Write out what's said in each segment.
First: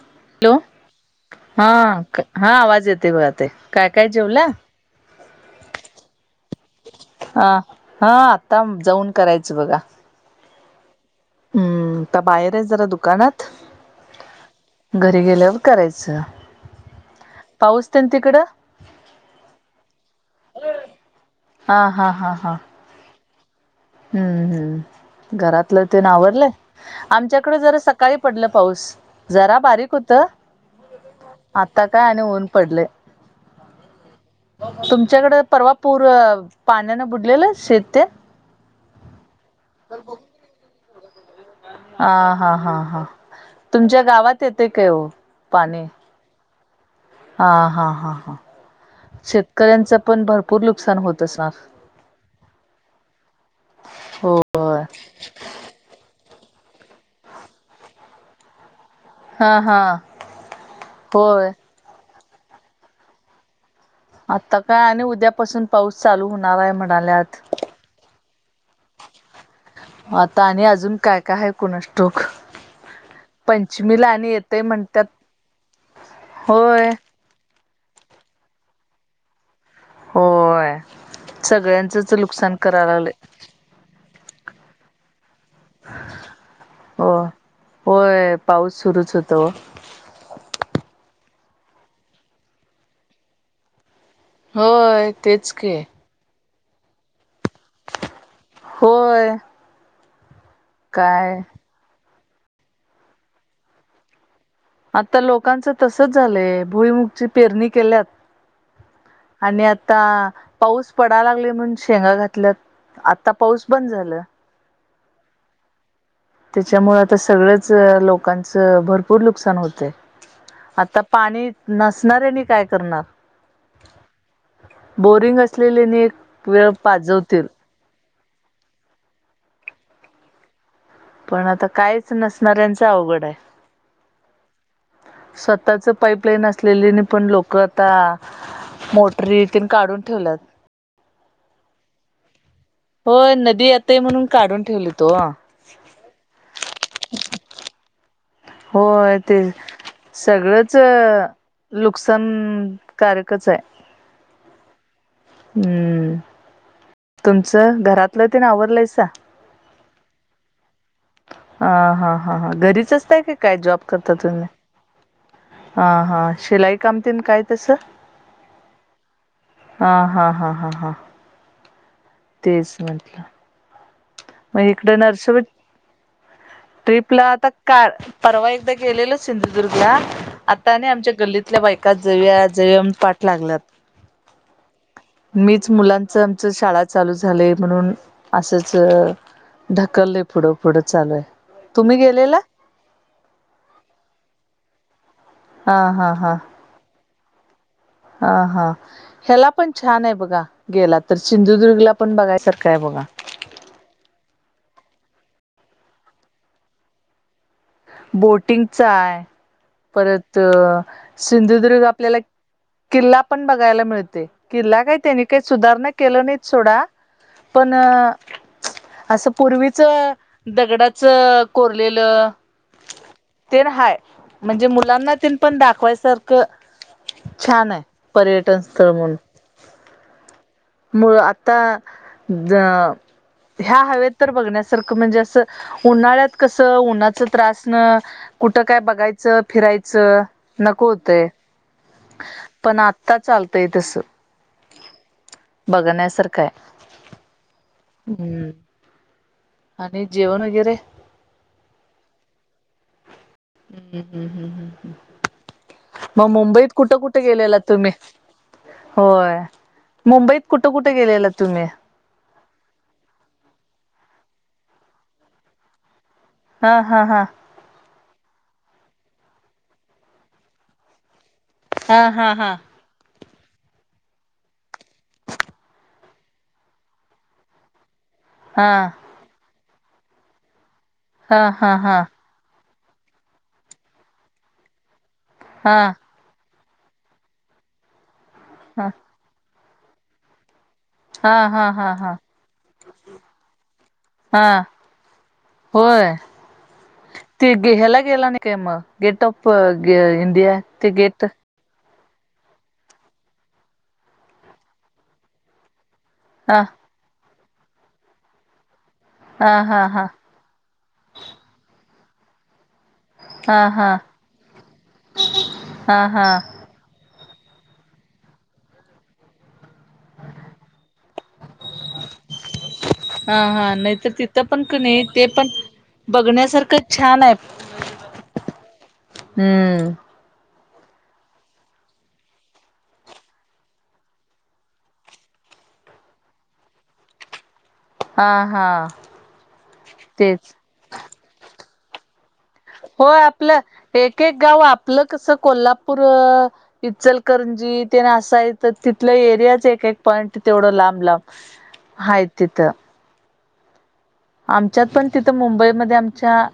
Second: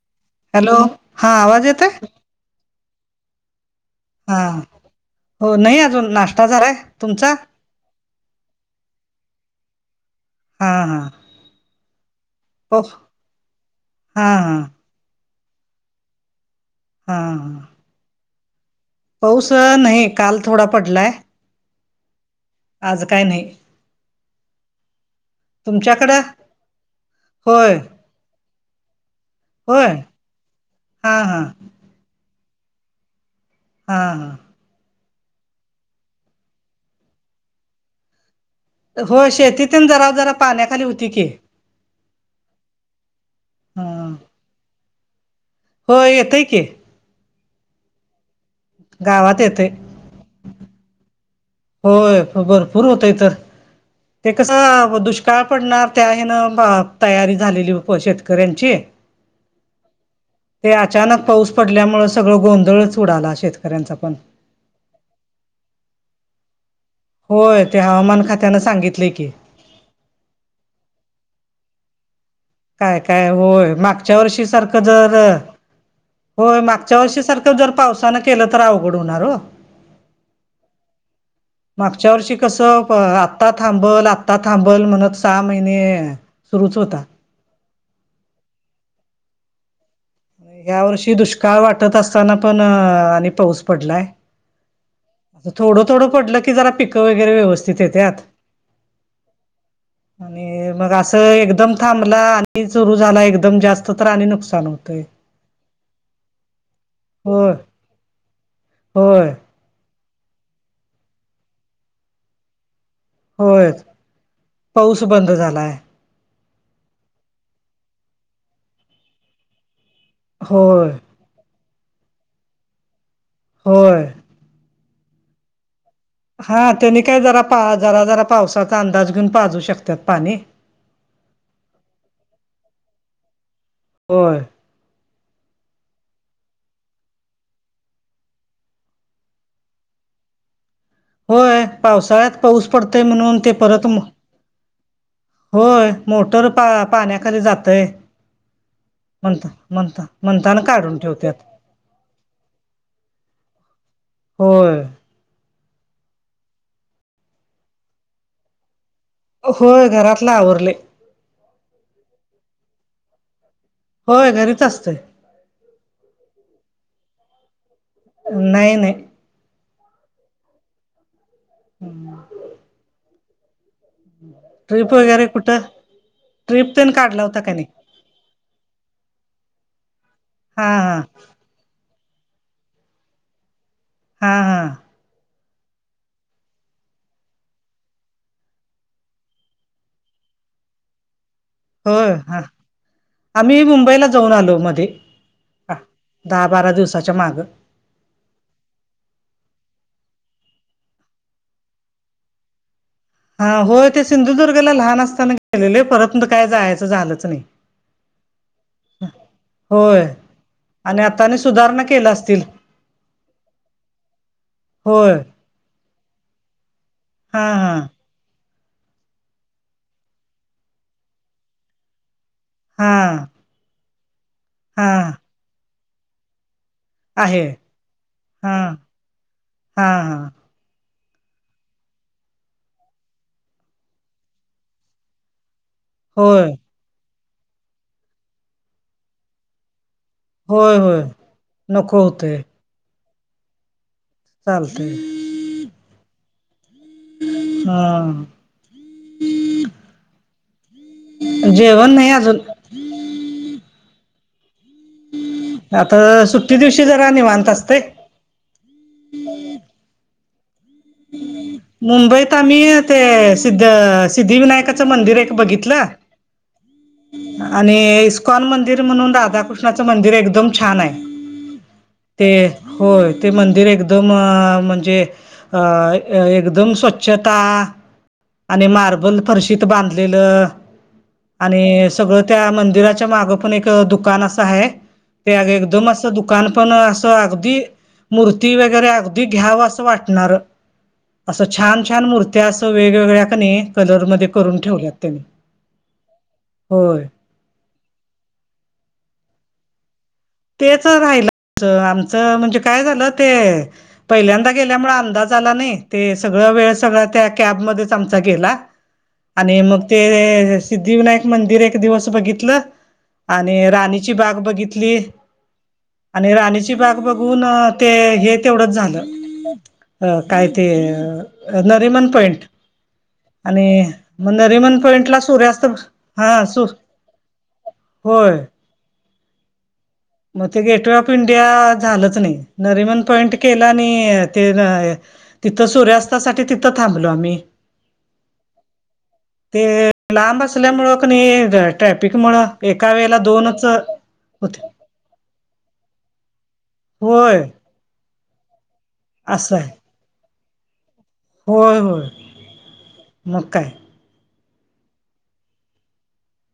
Hello! आवाज हा येतोय हा आवाज येते बघ ते काय काय. हा जेवला हो नाही अजून नाश्ता झाला, तुमचा? हा हा आता जाऊन करायचं बघा. हा हा. हम्म आ बाहेर आहे हो जरा दुकानात हा हा घरी गेल्यावर करायचं. हा हा. पाऊस तेन तिकडं? पाऊस नाही काल थोडा पडलाय. हा हा हा हा. आज काय नाही. हम्म हम्म. घरातलं तेन तुमच्याकडं आवरलं आमच्याकडे होय जरा सकाळी पडलं पाऊस जरा होय बारीक होत. हा हा आता काय आणि ऊन पडलंय हा हा तुमच्याकडें परवा पूर पाण्यानं बुडलेलं शेततेन हो शेतीतेन जरा जरा पाण्याखाली होती की. ह हा हा हा हा तुमच्या गावात येते काय ओ पाणी? हो येेतय की. हा हा हा हा गावात येतय शेतकऱ्यांच पण भरपूर नुकसान होत असणार. होय भरपूर होतय तर ते कस होय दुष्काळ पडणार त्या हे ना ब तयारी झालेली शेतकऱ्यांची. हा हा ते अचानक पाऊस होय पडल्यामुळ सगळं गोंधळच उडाला शेतकऱ्यांचा पण. आता काय आणि उद्यापासून पाऊस चालू होणार आहे म्हणाल्यात. होय ते हवामान खात्यानं सांगितलय की. आता आणि अजून काय काय हाय काय काय होय पंचमीला मागच्या आणि वर्षी येतय सारखं म्हणतात जर. हो होय मागच्या वर्षी सारखं जर पावसानं केलं तर अवघड होणार हो. होय सगळ्यांचच नुकसान करायला लागलय आता थांबल आता थांबल म्हणत सहा महिने सुरूच होता हो होय पाऊस सुरूच होत ओ या वर्षी दुष्काळ वाटत असताना पण अ आणि पाऊस पडलाय होय तेच की थोडं थोडं पडलं की जरा पिक वगैरे व्यवस्थित तिथे त्यात होय आणि मग अस काय एकदम थांबला आणि सुरू झाला एकदम जास्त तर आणि नुकसान होत आता लोकांच तसच झालंय भुईमुगची होय पेरणी केल्यात होय आणि आ - - -ता पाऊस पडा लागलय म्हणून शेंगा घातल्यात आता पाऊस होय बंद झालं पाऊस बंद झालाय त्याच्यामुळ आता सगळच लोकांचं भरपूर नुकसान होतय होय आता पाणी नसणाऱ्यांनी काय करणार होय बोरिंग असलेलेनी एक. हा वेळ त्यांनी काय जरा पाजवतील पा जरा जरा पावसाचा अंदाज घेऊन पाजू शकतात पाणी. पण आता कायच नसणाऱ्यांच अवघड आहे. होय स्वतःच पाईपलाईन असलेली नी पण लोक आता मोटरीतीन काढून ठेवल्यात होय पावसाळ्यात पाऊस पडतय होय म्हणून ते नदी परत येतय म म्हणून काढून ठेवलीत ओ. होय मोटर पा पाण्याखाली जातय होय ते म्हणता म्हणता म्हणताना सगळंच काढून ठेवत्यात लुकसानकारकच हाय होय हम्म तुमचं घरातलं तेन अवरलंयसा होय घरातल आवरलय ह हा हा हा घरीच असतय का काय जॉब करता होय तुम्ही घरीच असतोय हां हां शिलाई कामतेन काय तसं नाही नाही हा हा हा हा हां [inaudible] तीस मिनटला... मग ट्रिप इकडे नर्स.... वगैरे कुठं तेन ट्रिप काढला ला होता आता का नाही कार परवा एकदा गेलेल सिंधुदुर्गला.... हा आता नाही हा आमच्या गल्लीतल्या बायकात जऊया जऊया पाठ लागलात.... हा हा.... मीच मुलांचं आमच शाळा चालू झाल म्हणून असंच... ढकलय पुढं पुढं चालू आहे..... तुम्ही होय गेलेला? हा आम्ही मुंबईला जाऊन आलो मध्ये ह हां हां हां दहा बारा दिवसाच्या मागं.... हा हा.... ह्याला पण छान आहे बघा गेला तर सिंधुदुर्गला पण बघायसारखं आहे बघा..... हा होय ते सिंधुदुर्गला लहान असताना गेलेले परत काय जायचं झालंच नाही... बोटिंगचा आहे होय परत आणि आतानी सुधारणा सिंधुदुर्ग केल्या आपल्याला.... असतील किल्ला पण बघायला मिळते किल्ला काय होय त्यांनी काही.... सुधारणा केलं नाही सोडा हा पण... हा असं पूर्वीच दगडाच कोरलेलं.. हा..... ते हाय म्हणजे हा मुलांना ते पण दाखवायचं आहे हा म्हणून हा हां.... मु आता ह्या हव तर बघण्यासारखं म्हणजे असं.... उन्हाळ्यात होय कसं उन्हाच त्रास न कुठं काय बघायचं फिरायचं... होय नको होय होतय नको होतय पण आता चालतय तस..... चालतय.... बघण्यासारखं आहे हा हम्म.... आणि जेवण वगैरे... जेवण नाही अजून.... हम्म हम्म हम्म हम्म आता हम्म मग सुट्टी मुंबईत दिवशी कुठं जरा कुठे निवांत गेलेला असतय तुम्ही? होय मुंबईत कुठं कुठे गेलेला तुम्ही? मुंबईत आम्ही ते सिद्ध सिद्धिविनायकाचं मंदिर एक बघितलं.... हा हा हा.... आणि इस्कॉन मंदिर म्हणून राधाकृष्णाचं मंदिर एकदम छान आहे..... हा हा ते हा होय ते मंदिर एकदम अ म्हणजे अ.... अ एकदम स्वच्छता आणि हा मार्बल.... फरशीत बांधलेलं हा हा आणि हा सगळं...... त्या मंदिराच्या माग पण एक अ दुकान असं आहे ते हा हा एकदम असं दु.. दुकानं पण असं अगदी मूर्ती वगैरे अगदी घ्यावं असं वाटणार.... असं हा छान हा छान हा मूर्त्या असं वेगवेगळ्या कने कलरमध्ये करून हा ठेवल्यात त्यानी.... होय..... होय.... ते गे हेला गेला काय नाही मग गेट ऑफ अ गे इन.... तेचं राहिलं.... आमचं आमचं म्हणजे काय झालं ते पहिल्यांदा गेल्यामुळं अंदाज आला नाही.., ते सगळं हा वेळ सगळं त्या कॅबमध्येच आमचा गेला आणि हा मग हा हा ते.... सिद्धिविनायक मंदिर एक दिवस बघितलं हा आणि हा राणीची बाग बघितली..... हा हा आणि राणीची बाग बघून ते हे तेवढंच झालं.... अ काय ते अ नरिमन पॉइंट..... हा आणि हा नाहीतर म तिथं पण क नरिमन नाही पॉइंटला ते पण सूर्यास्त हा सू..... बघण्यासारखं छान आहे होय.... हम्म.... मग ते गेटवे ऑफ इंडिया झालंच नाही नरिमन पॉईंट केला आणि ते न..... तिथं सूर्यास्तासाठी तिथं थांबलो आम्ही हा हा ते लांब तेच असल्यामुळं क नी ट्रॅफिक मुळं होय आपलं एक एक गाव आप आपलं कसं कोल्हापूर अ होय इचलकरंजी तेन असं तर तिथलं असं एरियाच आहे एक एक पॉईंट तेवढं लांब लांब होय होय हाय तिथं मग काय आमच्यात पण तिथं मुंबईमध्ये आमच्या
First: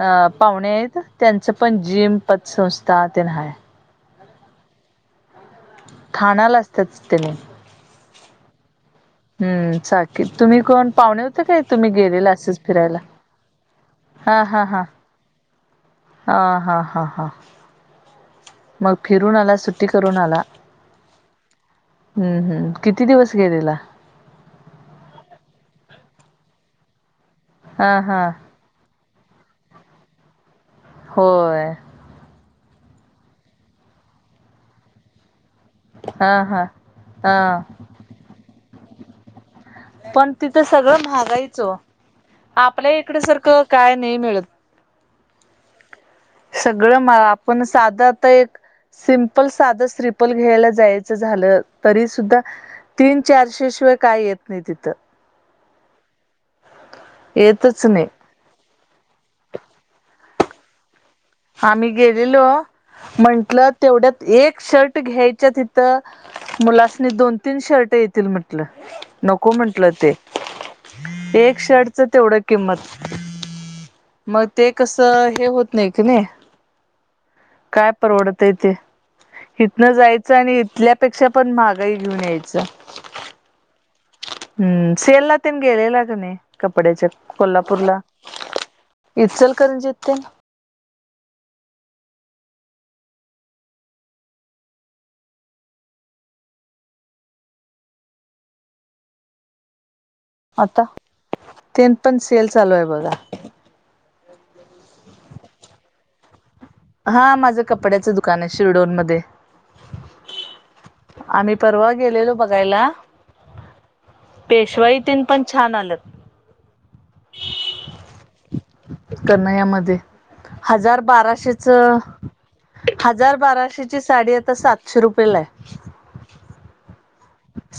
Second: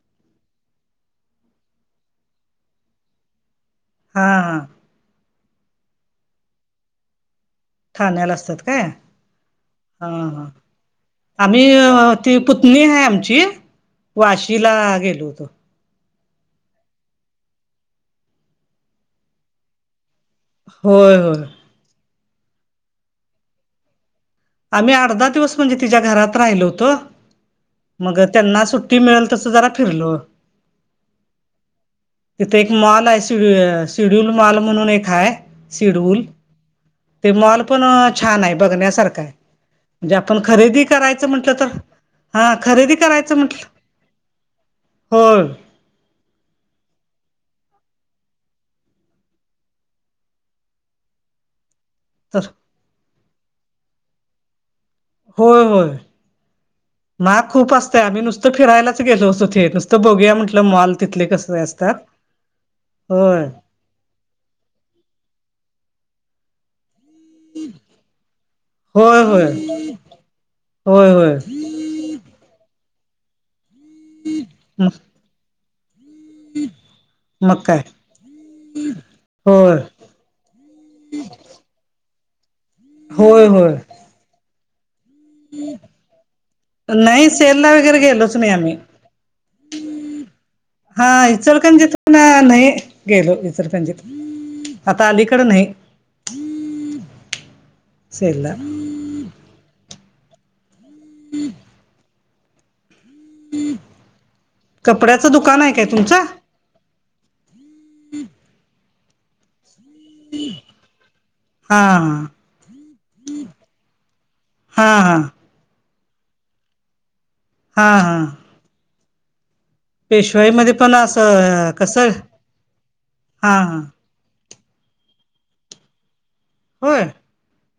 अ पाहुणे आहेत त्यांचं पण जीम पतसंस्था तेन हाय. हां हां ठाण्याला असताच की तेनी ठाण्याला असतात काय? हम्म हा चाकी हा तुम्ही कोण पाहुणे होते काय आम्ही तुम्ही गेलेला ती असंच पुतणी फिरायला हाय आमची. हा वाशी हा ला हा गेलो होतो. हा हा हा हा मग फिरून आला सुट्टी करून आला होय होय हम्म हम्म किती दिवस गेलेला? आम्ही अर्धा दिवस म्हणजे तिच्या घरात राहिलो होतो हा मग हा त्यांना सुट सुट्टी मिळेल तसं जरा फिरलो होय तिथं एक मॉल आहे सियु सिड्युल मॉल म्हणून एक हाय सिडवूल हा हा ते हा मॉल पण अ छान आहे बघण्यासारखा आहे. म्हणजे पण आपण तिथं खरेदी सगळं करायचं म्हंटलं महागाईच ओ तर हा आपल्या खरेदी इकडे करायचं सारखं म्हंटलं काय नाही मिळत हो सगळं म आपण साधं आता एक सिम्पल साधं स्रिपल घ्यायला जायचं झालं तरी सुुद्धा, तर तीन चारशे शिवाय काय येत नाही तिथं होय होय. महाग खूप येतच असतेय नाही आम्ही नुसत त फिरायलाच गेलो तेथे नुसत बघूया म्हटलं माल तिथले कसं. आम्ही गेलेलो म्हंटल तेवढ्यात एक शर्ट घ्यायच्या तिथं मुलासनी दोन तीन शर्ट येतील म्हटल, होय नको होय म्हंटल ते होय होय एक शर्ट तेवढ किंमत, मग ते म कस हे होत नाही की नाही. [inaudible] काय परवडतय ते, होय इथनं जाय आणि इथल्यापेक्षा पण महागाई घेऊन यायचं. होय होय हम्म सेल न गेलेला का नाही कपड्याच्या नाही सेलला कोल्हापूरला वगैरे गेलोच नाही आम्ही इचलकरंजीत न ते हा इचलकरंजीत ना नाही गेलो इचलकरंजीत आता अलीकड नाही. सेलला आता. तेन पण सेल चालू आहे बघा - कपड्याचं दुकान आहे काय तुमचं? हा माझं कपड्याचं दुकान आहे शिरडोन मध्ये आम्ही हा परवा गेलेलो बघायला हा पेशवाई हा हा तेन पण छान आल्यात हा हा कनयामध्ये पेशवाईमध्ये पण हजार बाराशेच असं कसं हजार हा हा बाराशे साडी आता सातशे रुपयेला आहे. होय.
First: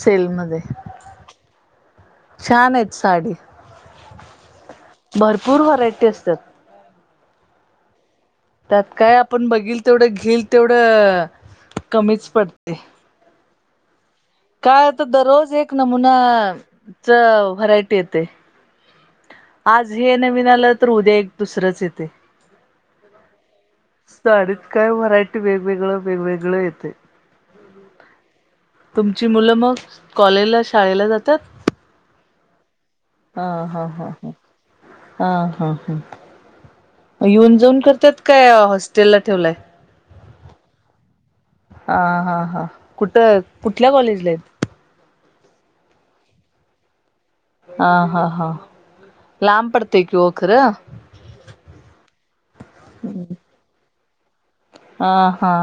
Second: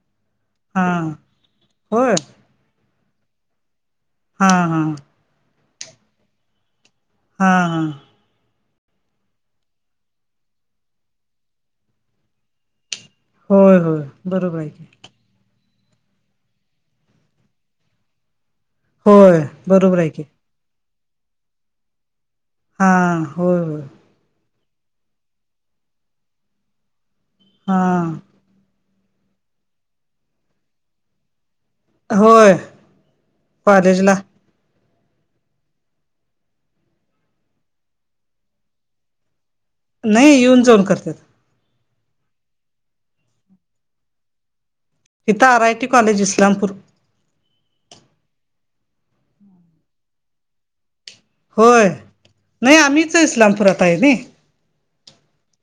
सेलमध्ये. हा हा होय. छान आहेत साडी. हा हा. भरपूर व्हरायटी असतात. हा हा. त्यात काय आपण बघील तेवढं घेईल तेवढं अ कमीच पडतेय. होय होय. बरोबर आहे की काय दररोज एक नमुना च व्हरायटी येते. होय. आज बरोबर आहे हे की नवीन आलं तर उद्या एक दुसरंच येते. हा होय होय. साडीत काय व्हरायटी वेगवेगळ वेगवेगळ येते. हा. तुमची मुलं मग कॉलेज ला शाळेला जातात. होय हा हा हा कॉलेजला. हा. हा हा हा. येऊन जाऊन करतात काय हॉस्टेला ठेवलाय. नाही येऊन जाऊन करतात. हा हा हा कुठं कुठल्या कॉलेजला आहेत. हित R I T college Islampur. हा हा हा लाब पडतेय की वो खरं. होय नाही आम्हीच इस्लामपुरात आहे नाय. हा हा.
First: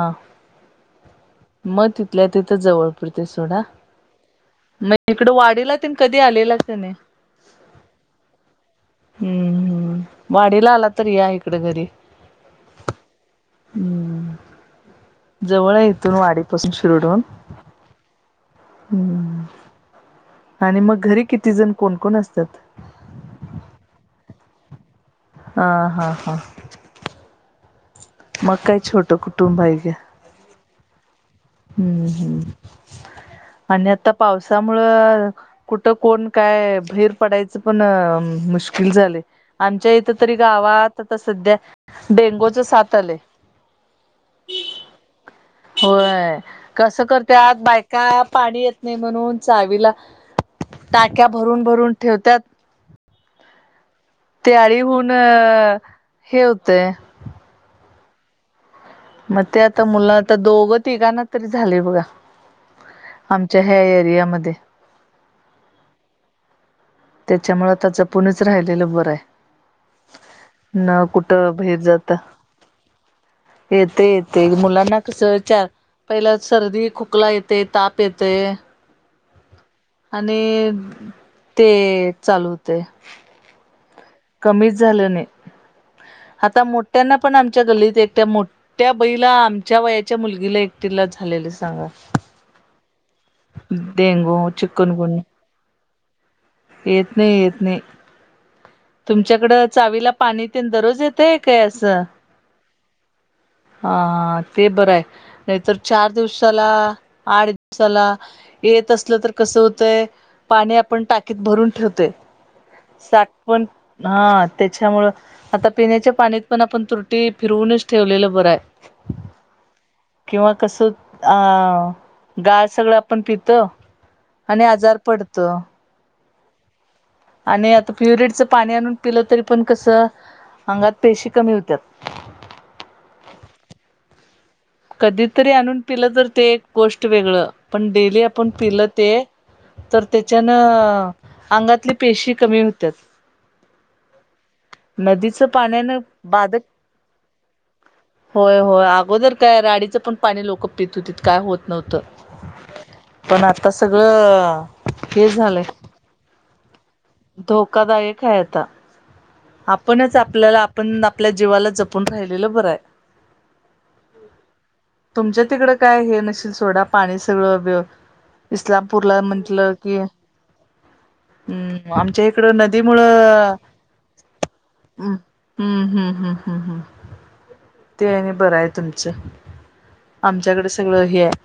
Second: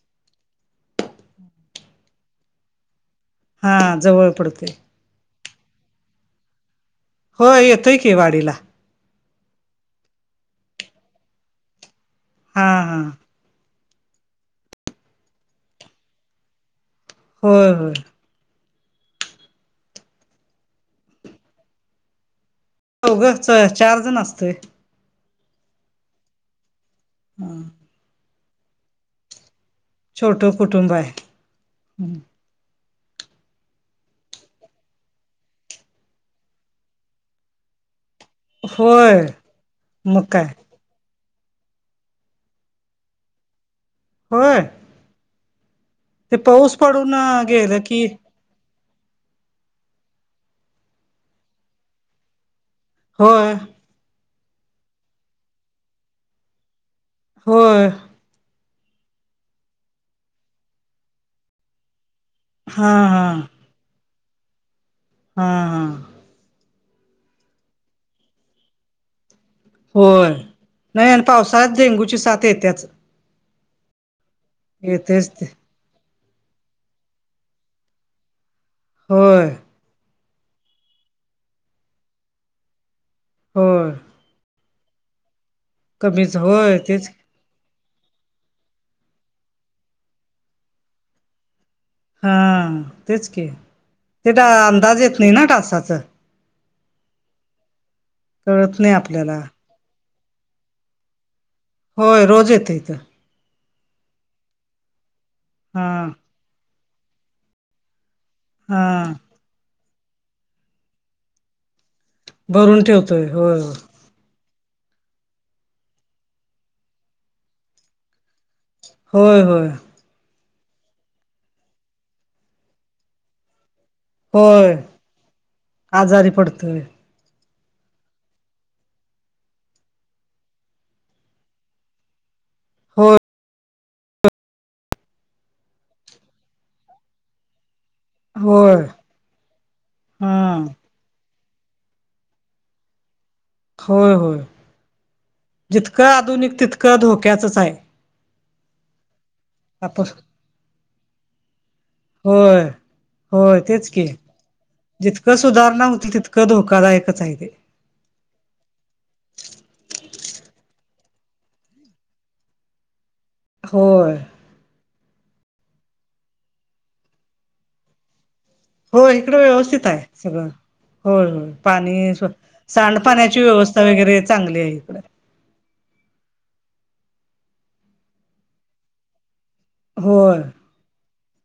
मग तिथल्या तिथं जवळ पडतंय सोडा हा जवळ पडतेय. मग इकडं वाडीला तेन कधी आलेला का नाही. हो येतोय की वाडीला. हम्म हम्म वाडीला आला तरी या इकडे घरी. हा हा हम्म जवळ इथून वाडीपासून शिरडवून. होय होय. हम् आणि मग घरी किती जण कोण कोण असतात. होघं च चार जण असतंय. हा हा हा. ह मग काय छोटं कुटुंब आहे घ्या. छोटं कुटुंब आहे. हम्म हम्म आणि आता पावसामुळं. कुठं कोण काय बैर पडायचं पण. मुश्किल झाले होय आमच्या इथ मग तरी काय गावात आता सध्या डेंगूच साथ आले. होय. ते होय पाऊस कसं पडून करत्यात गेलं की बायका. पाणी येत नाही म्हणून चावीला टाक्या भरून भरून ठेवतात. होय. ते आळी होऊन हे होतय. होय. मग ते आता मुलं आता दोघ तिघांना तरी झाले बघा. हा हा. आमच्या ह्या एरियामध्ये. हा हा. त्याच्यामुळे आता जपुणीच राहिलेलं बर आहे होय न नाही आणि कुठं पावसाळत बाहेर जाता डेंगूची साथ य त्याच येते येत मुलांना येतेच कसं वि ते चार पहिला सर्दी खोकला येते ताप येते होय आणि ते चालू होते होय कमी झालं नाही कमीच आता होय तेच मोठ्यांना पण आमच्या गल्लीत एकट्या मोठ्या बईला आमच्या वयाच्या मुलगीला एकटीला झालेलं सांगा हा तेच के ते डेंगू अंदाज येत नाही ना डासांच येेत नाही येेत नाही कळत नाही आपल्याला तुमच्याकडं चावीला पाणी ते दररोज येतय काय असं होय रोज येत इथं हा ते बरं आहे नाहीतर हा चार दिवसाला आठ दिवसाला हा येत असलं तर कस होतय पाणी आपण टाकीत भरून ठेवते भरून ठेवतोय साठ होय पण हा त्याच्यामुळं आता पिण्याच्या पाणीत पण आपण तुटी फिरवूनच ठेवलेलं बरं आहे होय होय किंवा कसं अ गाळ सगळं आपण पितो आणि होय आजार पडतो आजारी पडतोय आणि आता प्युरिडच पाणी आणून पिलं तरी पण कसं अंगात पेशी कमी होत्याात हो कधीतरी आणून पिलं तर ते एक गोष्ट वेगळं पण डेली आपण होय पिलं ते तर हा त्याच्यानं अंगातली पेशी कमी होत्यात. होय होय, नदीचं पाण्यानं जितकं आधुनिक बाधक तितकं धोक्याचच आहे होय होय अगोदर काय राडीचं आपण पण पाणी लोक पित ओति काय होत नव्हतं. होय पण होय आता तेच की सगळं हे जितकं झालंय सुधारणा होती तितकं क धोकादायकच आहेे ते कदायक आहे आता आपणच आपल्याला आपण आपल्या जीवाला जपून राहिलेलं बरं आहे होय तुमच्या तिकडं काय हे नशील सोडा पाणी सगळं हो इस्लामपूरला इकडं म्हंटलं व्यवस्थित की आहे सगळं होय होय हम्म पाणी स आमच्या इकडं सांडपाण्याची नदीमुळं व्यवस्था वगैरे चांगली आहे इकडे हम्म हम्म हम्म हम हम्म हम् ते बरं आहे तुमचं होय आमच्याकडे सगळं हे आहे